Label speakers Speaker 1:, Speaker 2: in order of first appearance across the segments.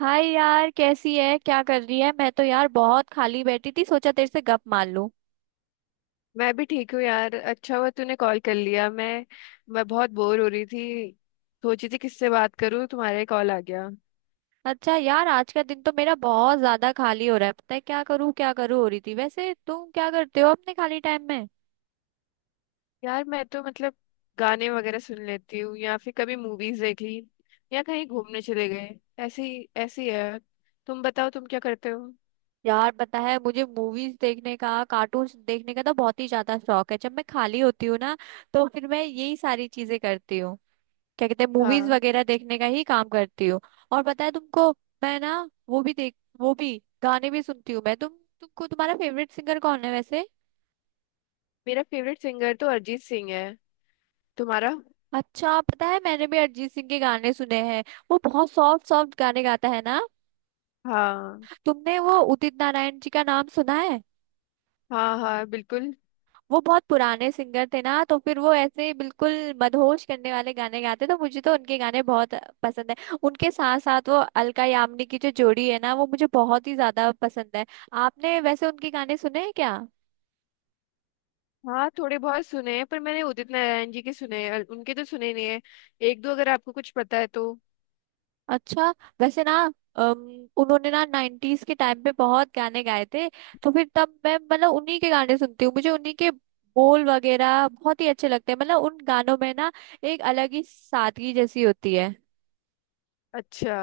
Speaker 1: हाय यार, कैसी है? क्या कर रही है? मैं तो यार बहुत खाली बैठी थी, सोचा तेरे से गप मार लूं।
Speaker 2: मैं भी ठीक हूँ यार। अच्छा हुआ तूने कॉल कर लिया। मैं बहुत बोर हो रही थी। सोची थी किससे बात करूँ, तुम्हारे कॉल आ गया।
Speaker 1: अच्छा यार, आज का दिन तो मेरा बहुत ज्यादा खाली हो रहा है। पता है क्या करूं हो रही थी। वैसे तुम क्या करते हो अपने खाली टाइम में?
Speaker 2: यार मैं तो मतलब गाने वगैरह सुन लेती हूँ, या फिर कभी मूवीज देख ली, या कहीं घूमने चले गए। ऐसी ऐसी है। तुम बताओ तुम क्या करते हो।
Speaker 1: यार पता है, मुझे मूवीज देखने का, कार्टून्स देखने का तो बहुत ही ज्यादा शौक है। जब मैं खाली होती हूँ ना, तो फिर मैं यही सारी चीजें करती हूँ। क्या कहते हैं, मूवीज
Speaker 2: हाँ,
Speaker 1: वगैरह देखने का ही काम करती हूँ। और पता है तुमको, मैं ना, वो भी देख वो भी गाने भी सुनती हूँ। मैं तुम तुमको तुम्हारा फेवरेट सिंगर कौन है वैसे?
Speaker 2: मेरा फेवरेट सिंगर तो अरिजीत सिंह है। तुम्हारा?
Speaker 1: अच्छा, पता है मैंने भी अरिजीत सिंह के गाने सुने हैं। वो बहुत सॉफ्ट सॉफ्ट गाने गाता है ना।
Speaker 2: हाँ
Speaker 1: तुमने वो उदित नारायण जी का नाम सुना है?
Speaker 2: हाँ, हाँ बिल्कुल।
Speaker 1: वो बहुत पुराने सिंगर थे ना, तो फिर वो ऐसे बिल्कुल मदहोश करने वाले गाने गाते। तो मुझे तो उनके गाने बहुत पसंद है। उनके साथ साथ वो अलका यामिनी की जो जोड़ी है ना, वो मुझे बहुत ही ज्यादा पसंद है। आपने वैसे उनके गाने सुने हैं क्या?
Speaker 2: हाँ थोड़े बहुत सुने हैं, पर मैंने उदित नारायण जी के सुने हैं और उनके तो सुने नहीं है। एक दो अगर आपको कुछ पता है तो।
Speaker 1: अच्छा। वैसे ना, उन्होंने ना नाइन्टीज के टाइम पे बहुत गाने गाए थे। तो फिर तब मैं, मतलब, उन्हीं के गाने सुनती हूँ। मुझे उन्हीं के बोल वगैरह बहुत ही अच्छे लगते हैं। मतलब उन गानों में ना एक अलग ही सादगी जैसी होती है।
Speaker 2: अच्छा।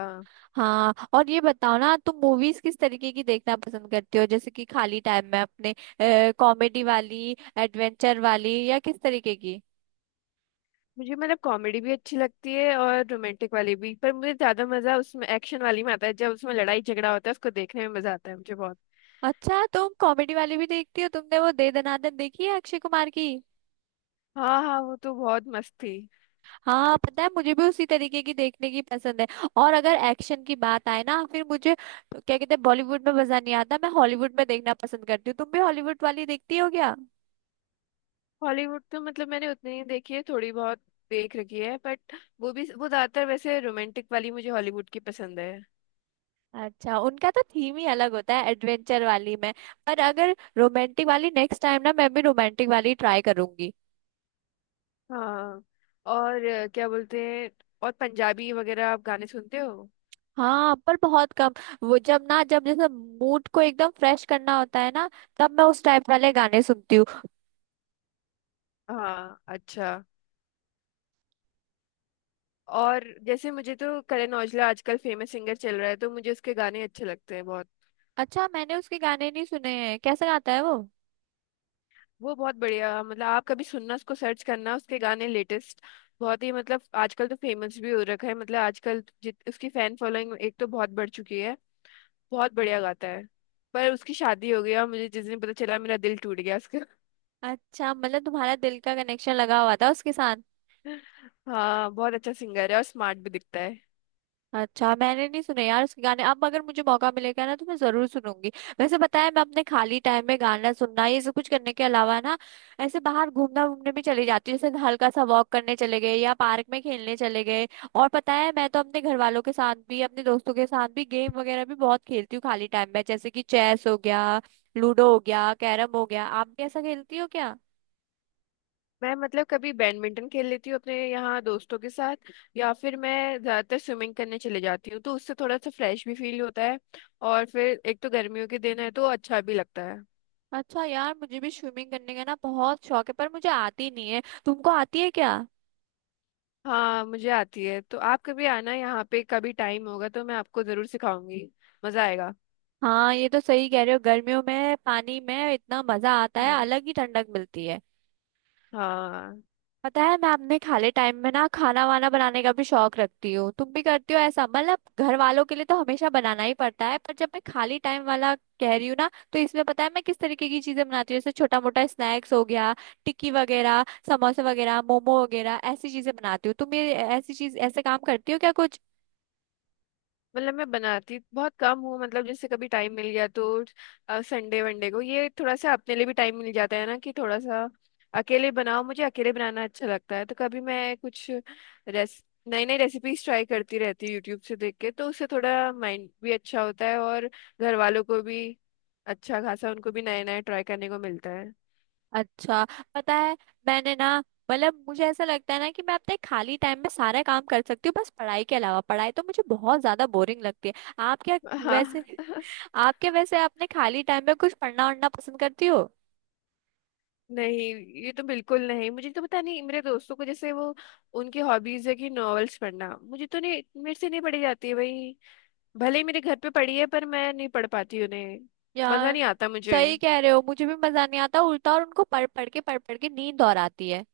Speaker 1: हाँ, और ये बताओ ना, तुम मूवीज किस तरीके की देखना पसंद करती हो, जैसे कि खाली टाइम में अपने? कॉमेडी वाली, एडवेंचर वाली, या किस तरीके की?
Speaker 2: मुझे मतलब कॉमेडी भी अच्छी लगती है और रोमांटिक वाली भी, पर मुझे ज्यादा मजा उसमें एक्शन वाली में आता है। जब उसमें लड़ाई झगड़ा होता है उसको देखने में मजा आता है मुझे बहुत।
Speaker 1: अच्छा, तुम कॉमेडी वाली भी देखती हो। तुमने वो दे दनादन देखी है अक्षय कुमार की?
Speaker 2: हाँ हाँ, वो तो बहुत मस्त थी।
Speaker 1: हाँ, पता है मुझे भी उसी तरीके की देखने की पसंद है। और अगर एक्शन की बात आए ना, फिर मुझे, क्या कहते हैं, बॉलीवुड में मजा नहीं आता। मैं हॉलीवुड में देखना पसंद करती हूँ। तुम भी हॉलीवुड वाली देखती हो क्या?
Speaker 2: हॉलीवुड तो मतलब मैंने उतनी ही देखी है, थोड़ी बहुत देख रखी है, बट वो भी, वो ज्यादातर वैसे रोमांटिक वाली मुझे हॉलीवुड की पसंद है।
Speaker 1: अच्छा, उनका तो थीम ही अलग होता है एडवेंचर वाली में। पर अगर रोमांटिक वाली, नेक्स्ट टाइम ना मैं भी रोमांटिक वाली ट्राई करूंगी।
Speaker 2: हाँ और क्या बोलते हैं, और पंजाबी वगैरह आप गाने सुनते हो?
Speaker 1: हाँ पर बहुत कम। वो जब ना, जब जैसे मूड को एकदम फ्रेश करना होता है ना, तब मैं उस टाइप वाले गाने सुनती हूँ।
Speaker 2: हाँ अच्छा। और जैसे मुझे तो करण औजला आजकल फेमस सिंगर चल रहा है, तो मुझे उसके गाने अच्छे लगते हैं बहुत।
Speaker 1: अच्छा, मैंने उसके गाने नहीं सुने हैं। कैसे गाता है वो?
Speaker 2: वो बहुत बढ़िया, मतलब आप कभी सुनना, उसको सर्च करना उसके गाने लेटेस्ट। बहुत ही मतलब आजकल तो फेमस भी हो रखा है। मतलब आजकल जित उसकी फैन फॉलोइंग एक तो बहुत बढ़ चुकी है। बहुत बढ़िया गाता है। पर उसकी शादी हो गई, और मुझे जिस दिन पता चला मेरा दिल टूट गया उसका।
Speaker 1: अच्छा, मतलब तुम्हारा दिल का कनेक्शन लगा हुआ था उसके साथ।
Speaker 2: हाँ, बहुत अच्छा सिंगर है और स्मार्ट भी दिखता है।
Speaker 1: अच्छा, मैंने नहीं सुने यार उसके गाने। अब अगर मुझे मौका मिलेगा ना, तो मैं जरूर सुनूंगी। वैसे बताया, मैं अपने खाली टाइम में गाना सुनना ये सब कुछ करने के अलावा ना, ऐसे बाहर घूमना, घूमने भी चली जाती हूँ। जैसे हल्का सा वॉक करने चले गए, या पार्क में खेलने चले गए। और पता है, मैं तो अपने घर वालों के साथ भी, अपने दोस्तों के साथ भी गेम वगैरह भी बहुत खेलती हूँ खाली टाइम में। जैसे कि चेस हो गया, लूडो हो गया, कैरम हो गया। आप भी ऐसा खेलती हो क्या?
Speaker 2: मैं मतलब कभी बैडमिंटन खेल लेती हूँ अपने यहाँ दोस्तों के साथ। या फिर मैं ज्यादातर स्विमिंग करने चले जाती हूँ, तो उससे थोड़ा सा फ्रेश भी फील होता है। और फिर एक तो गर्मियों के दिन है तो अच्छा भी लगता है।
Speaker 1: अच्छा यार, मुझे भी स्विमिंग करने का ना बहुत शौक है, पर मुझे आती नहीं है। तुमको आती है क्या?
Speaker 2: हाँ मुझे आती है, तो आप कभी आना यहाँ पे, कभी टाइम होगा तो मैं आपको जरूर सिखाऊंगी। मजा आएगा।
Speaker 1: हाँ, ये तो सही कह रहे हो। गर्मियों में पानी में इतना मजा आता है,
Speaker 2: हाँ।
Speaker 1: अलग ही ठंडक मिलती है।
Speaker 2: हाँ।
Speaker 1: पता है, मैं अपने खाली टाइम में ना खाना वाना बनाने का भी शौक रखती हूँ। तुम भी करती हो ऐसा? मतलब घर वालों के लिए तो हमेशा बनाना ही पड़ता है, पर जब मैं खाली टाइम वाला कह रही हूँ ना, तो इसमें पता है मैं किस तरीके की चीजें बनाती हूँ? जैसे छोटा मोटा स्नैक्स हो गया, टिक्की वगैरह, समोसे वगैरह, मोमो वगैरह, ऐसी चीजें बनाती हूँ। तुम ये ऐसी चीज, ऐसे काम करती हो क्या कुछ?
Speaker 2: मतलब मैं बनाती बहुत कम हूँ, मतलब जैसे कभी टाइम मिल गया तो संडे वनडे को ये थोड़ा सा अपने लिए भी टाइम मिल जाता है ना, कि थोड़ा सा अकेले बनाओ, मुझे अकेले बनाना अच्छा लगता है। तो कभी मैं कुछ रेस नई नई रेसिपीज ट्राई करती रहती हूँ यूट्यूब से देख के, तो उससे थोड़ा माइंड भी अच्छा होता है, और घर वालों को भी अच्छा खासा उनको भी नए नए ट्राई करने को मिलता है।
Speaker 1: अच्छा, पता है, मैंने ना, मतलब मुझे ऐसा लगता है ना कि मैं अपने खाली टाइम में सारा काम कर सकती हूँ, बस पढ़ाई के अलावा। पढ़ाई तो मुझे बहुत ज्यादा बोरिंग लगती है। आप क्या? वैसे
Speaker 2: हाँ।
Speaker 1: अपने खाली टाइम में कुछ पढ़ना वढ़ना पसंद करती हो?
Speaker 2: नहीं, ये तो बिल्कुल नहीं। मुझे तो पता नहीं, मेरे दोस्तों को जैसे वो, उनकी हॉबीज है कि नॉवेल्स पढ़ना, मुझे तो नहीं, मेरे से नहीं पढ़ी जाती है भाई। भले ही मेरे घर पे पढ़ी है पर मैं नहीं पढ़ पाती उन्हें। मजा
Speaker 1: यार
Speaker 2: नहीं आता मुझे।
Speaker 1: सही कह रहे हो, मुझे भी मजा नहीं आता। उल्टा और उनको पढ़ पढ़ के, पढ़ पढ़ के नींद और आती है।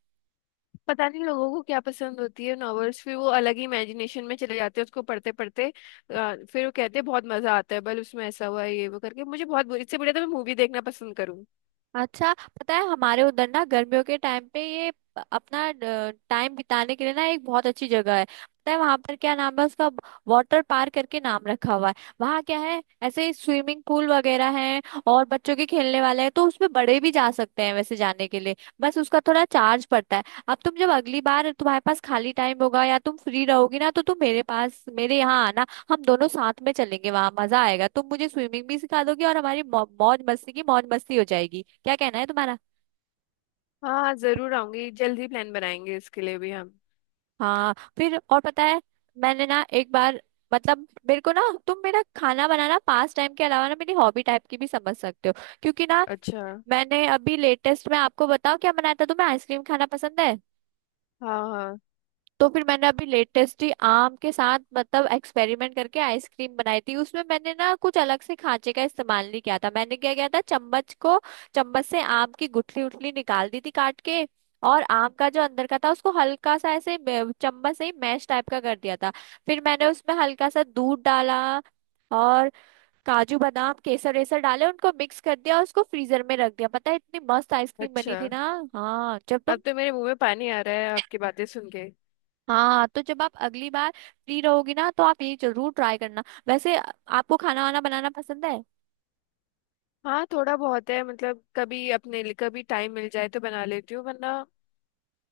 Speaker 2: पता नहीं लोगों को क्या पसंद होती है नॉवेल्स, फिर वो अलग ही इमेजिनेशन में चले जाते हैं उसको पढ़ते पढ़ते। फिर वो कहते हैं बहुत मजा आता है, बल उसमें ऐसा हुआ ये वो करके, मुझे बहुत बुरी, इससे बढ़िया तो मैं मूवी देखना पसंद करूँ।
Speaker 1: अच्छा, पता है, हमारे उधर ना गर्मियों के टाइम पे ये प- अपना टाइम बिताने के लिए ना एक बहुत अच्छी जगह है। पता है वहां पर क्या नाम है उसका? वाटर पार्क करके नाम रखा हुआ है। वहाँ क्या है, ऐसे ही स्विमिंग पूल वगैरह है, और बच्चों के खेलने वाले हैं, तो उसमें बड़े भी जा सकते हैं वैसे जाने के लिए। बस उसका थोड़ा चार्ज पड़ता है। अब तुम जब अगली बार तुम्हारे पास खाली टाइम होगा, या तुम फ्री रहोगी ना, तो तुम मेरे पास, मेरे यहाँ आना। हम दोनों साथ में चलेंगे, वहां मजा आएगा, तुम मुझे स्विमिंग भी सिखा दोगी, और हमारी मौ- मौज मस्ती की, मौज मस्ती हो जाएगी। क्या कहना है तुम्हारा?
Speaker 2: हाँ जरूर आऊंगी, जल्दी प्लान बनाएंगे इसके लिए भी हम।
Speaker 1: हाँ फिर, और पता है, मैंने ना एक बार, मतलब मेरे को ना, तुम मेरा खाना बनाना पास टाइम के अलावा ना मेरी हॉबी टाइप की भी समझ सकते हो, क्योंकि ना,
Speaker 2: अच्छा।
Speaker 1: मैंने अभी लेटेस्ट में, आपको बताओ क्या बनाया था। तुम्हें आइसक्रीम खाना पसंद है?
Speaker 2: हाँ हाँ।
Speaker 1: तो फिर मैंने अभी लेटेस्ट ही आम के साथ, मतलब एक्सपेरिमेंट करके आइसक्रीम बनाई थी। उसमें मैंने ना कुछ अलग से खांचे का इस्तेमाल नहीं किया था। मैंने क्या किया था, चम्मच को, चम्मच से आम की गुठली उठली निकाल दी थी काट के। और आम का जो अंदर का था, उसको हल्का सा ऐसे मे- चम्मच से ही मैश टाइप का कर दिया था। फिर मैंने उसमें हल्का सा दूध डाला, और काजू बादाम केसर वेसर डाले, उनको मिक्स कर दिया, और उसको फ्रीजर में रख दिया। पता है इतनी मस्त आइसक्रीम बनी
Speaker 2: अच्छा
Speaker 1: थी ना। हाँ जब
Speaker 2: अब
Speaker 1: तुम,
Speaker 2: तो मेरे मुंह में पानी आ रहा है आपकी बातें सुन के।
Speaker 1: हाँ तो जब आप अगली बार फ्री रहोगी ना, तो आप ये जरूर ट्राई करना। वैसे आ- आपको खाना वाना बनाना पसंद है?
Speaker 2: हाँ थोड़ा बहुत है, मतलब कभी अपने लिए कभी टाइम मिल जाए तो बना लेती हूँ, वरना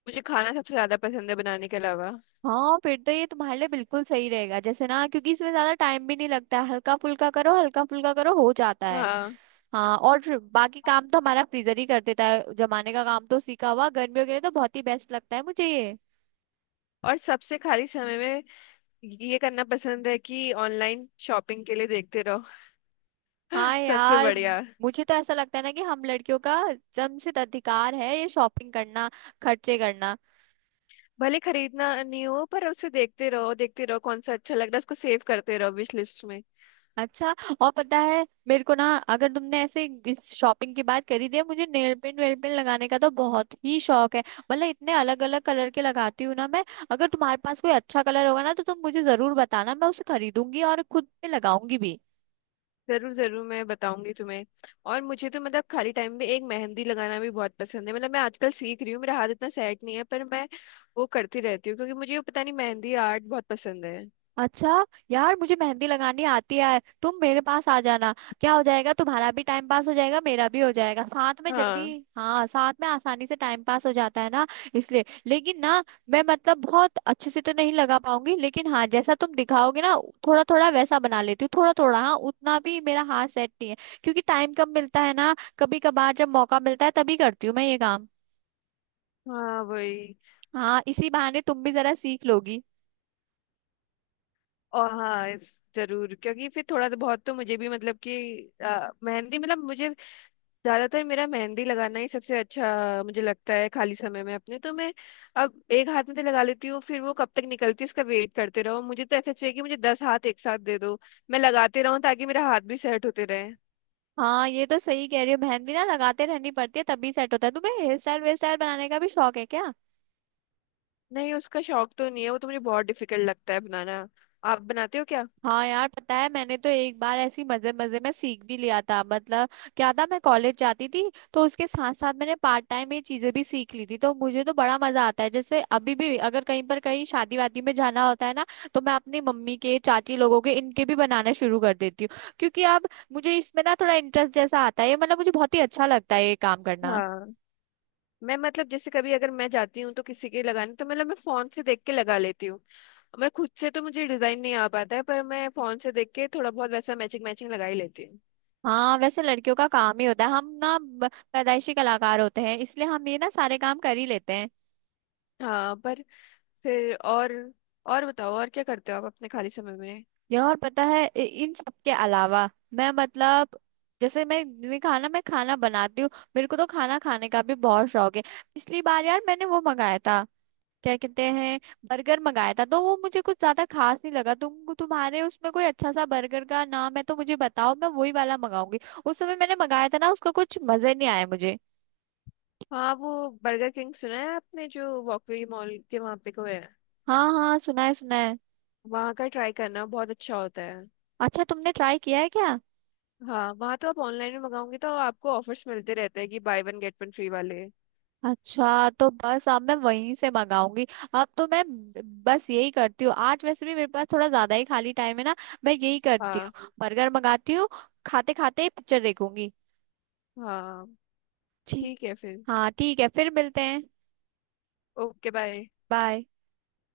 Speaker 2: मुझे खाना सबसे ज्यादा पसंद है बनाने के अलावा।
Speaker 1: हाँ फिर तो ये तुम्हारे लिए बिल्कुल सही रहेगा। जैसे ना, क्योंकि इसमें ज्यादा टाइम भी नहीं लगता है। हल्का फुल्का करो, हल्का फुल्का करो, हो जाता है।
Speaker 2: हाँ।
Speaker 1: हाँ और फिर बाकी काम तो हमारा फ्रीजर ही कर देता है जमाने का काम, तो सीखा हुआ गर्मियों के लिए तो बहुत ही बेस्ट लगता है मुझे ये।
Speaker 2: और सबसे खाली समय में ये करना पसंद है कि ऑनलाइन शॉपिंग के लिए देखते रहो।
Speaker 1: हाँ
Speaker 2: सबसे
Speaker 1: यार,
Speaker 2: बढ़िया।
Speaker 1: मुझे तो ऐसा लगता है ना कि हम लड़कियों का जन्मसिद्ध अधिकार है ये शॉपिंग करना, खर्चे करना।
Speaker 2: भले खरीदना नहीं हो पर उसे देखते रहो, देखते रहो कौन सा अच्छा लग रहा है उसको सेव करते रहो विश लिस्ट में।
Speaker 1: अच्छा, और पता है, मेरे को ना, अगर तुमने ऐसे इस शॉपिंग की बात करी थी, मुझे नेल पेंट वेल पेंट लगाने का तो बहुत ही शौक है। मतलब इतने अलग अलग कलर के लगाती हूँ ना मैं। अगर तुम्हारे पास कोई अच्छा कलर होगा ना, तो तुम मुझे जरूर बताना, मैं उसे खरीदूंगी और खुद पे लगाऊंगी भी।
Speaker 2: जरूर जरूर, मैं बताऊंगी तुम्हें। और मुझे तो मतलब खाली टाइम में एक मेहंदी लगाना भी बहुत पसंद है। मतलब मैं आजकल सीख रही हूँ, मेरा हाथ इतना सेट नहीं है, पर मैं वो करती रहती हूँ क्योंकि मुझे ये पता नहीं मेहंदी आर्ट बहुत पसंद है।
Speaker 1: अच्छा यार, मुझे मेहंदी लगानी आती है, तुम मेरे पास आ जाना। क्या हो जाएगा, तुम्हारा भी टाइम पास हो जाएगा, मेरा भी हो जाएगा साथ में जल्दी।
Speaker 2: हाँ।
Speaker 1: हाँ, साथ में आसानी से टाइम पास हो जाता है ना, इसलिए। लेकिन ना, मैं मतलब बहुत अच्छे से तो नहीं लगा पाऊंगी, लेकिन हाँ जैसा तुम दिखाओगे ना, थोड़ा थोड़ा वैसा बना लेती हूँ, थोड़ा थोड़ा। हाँ, उतना भी मेरा हाथ सेट नहीं है, क्योंकि टाइम कम मिलता है ना। कभी कभार जब मौका मिलता है तभी करती हूँ मैं ये काम।
Speaker 2: हाँ वही।
Speaker 1: हाँ, इसी बहाने तुम भी जरा सीख लोगी।
Speaker 2: और हाँ इस- जरूर, क्योंकि फिर थोड़ा तो बहुत तो मुझे भी मतलब कि मेहंदी, मतलब मुझे ज्यादातर मेरा मेहंदी लगाना ही सबसे अच्छा मुझे लगता है खाली समय में अपने। तो मैं अब एक हाथ में तो लगा लेती हूँ, फिर वो कब तक निकलती है उसका वेट करते रहो। मुझे तो ऐसा चाहिए कि मुझे 10 हाथ एक साथ दे दो, मैं लगाते रहूँ ताकि मेरा हाथ भी सेट होते रहे।
Speaker 1: हाँ, ये तो सही कह रही है, मेहंदी ना लगाते रहनी पड़ती है तभी सेट होता है। तुम्हें हेयर स्टाइल वेयर स्टाइल बनाने का भी शौक है क्या?
Speaker 2: नहीं उसका शौक तो नहीं है, वो तो मुझे बहुत डिफिकल्ट लगता है बनाना। आप बनाते हो क्या?
Speaker 1: हाँ यार, पता है मैंने तो एक बार ऐसी मजे मजे में सीख भी लिया था। मतलब क्या था, मैं कॉलेज जाती थी, तो उसके साथ साथ मैंने पार्ट टाइम ये चीजें भी सीख ली थी। तो मुझे तो बड़ा मजा आता है। जैसे अभी भी अगर कहीं पर, कहीं शादी वादी में जाना होता है ना, तो मैं अपनी मम्मी के, चाची लोगों के, इनके भी बनाना शुरू कर देती हूँ। क्योंकि अब मुझे इसमें ना थोड़ा इंटरेस्ट जैसा आता है ये, मतलब मुझे बहुत ही अच्छा लगता है ये काम करना।
Speaker 2: हाँ मैं मतलब जैसे कभी अगर मैं जाती हूँ तो किसी के लगाने, तो मतलब मैं फोन से देख के लगा लेती हूँ। मैं खुद से तो मुझे डिजाइन नहीं आ पाता है, पर मैं फोन से देख के थोड़ा बहुत वैसा मैचिंग मैचिंग लगा ही लेती हूँ।
Speaker 1: हाँ, वैसे लड़कियों का काम ही होता है। हम ना ब- पैदाइशी कलाकार होते हैं, इसलिए हम ये ना सारे काम कर ही लेते हैं।
Speaker 2: हाँ पर फिर और बताओ और क्या करते हो आप अपने खाली समय में।
Speaker 1: ये, और पता है इ- इन सब के अलावा मैं मतलब, जैसे मैं, मैंने कहा ना मैं खाना बनाती हूँ, मेरे को तो खाना खाने का भी बहुत शौक है। पिछली बार यार मैंने वो मंगाया था, क्या कहते हैं, बर्गर मंगाया था। तो वो मुझे कुछ ज्यादा खास नहीं लगा। तुम्हारे उसमें कोई अच्छा सा बर्गर का नाम है तो मुझे बताओ, मैं वही वाला मंगाऊंगी। उस समय मैंने मंगाया था ना, उसका कुछ मजे नहीं आया मुझे।
Speaker 2: हाँ वो बर्गर किंग सुना है आपने, जो वॉकवे मॉल के वहाँ पे को है?
Speaker 1: हाँ हाँ, सुना है, सुना है।
Speaker 2: वहाँ का ट्राई करना, बहुत अच्छा होता है।
Speaker 1: अच्छा, तुमने ट्राई किया है क्या?
Speaker 2: हाँ वहाँ तो आप ऑनलाइन में मंगाओगे तो आपको ऑफर्स मिलते रहते हैं कि buy one get one free वाले।
Speaker 1: अच्छा, तो बस अब मैं वहीं से मंगाऊंगी। अब तो मैं ब- बस यही करती हूँ। आज वैसे भी मेरे पास थोड़ा ज्यादा ही खाली टाइम है ना, मैं यही करती
Speaker 2: हाँ।
Speaker 1: हूँ, बर्गर मंगाती हूँ, खाते खाते पिक्चर देखूंगी।
Speaker 2: हाँ
Speaker 1: ठीक।
Speaker 2: ठीक है फिर।
Speaker 1: हाँ ठीक है, फिर मिलते हैं।
Speaker 2: Okay bye.
Speaker 1: बाय।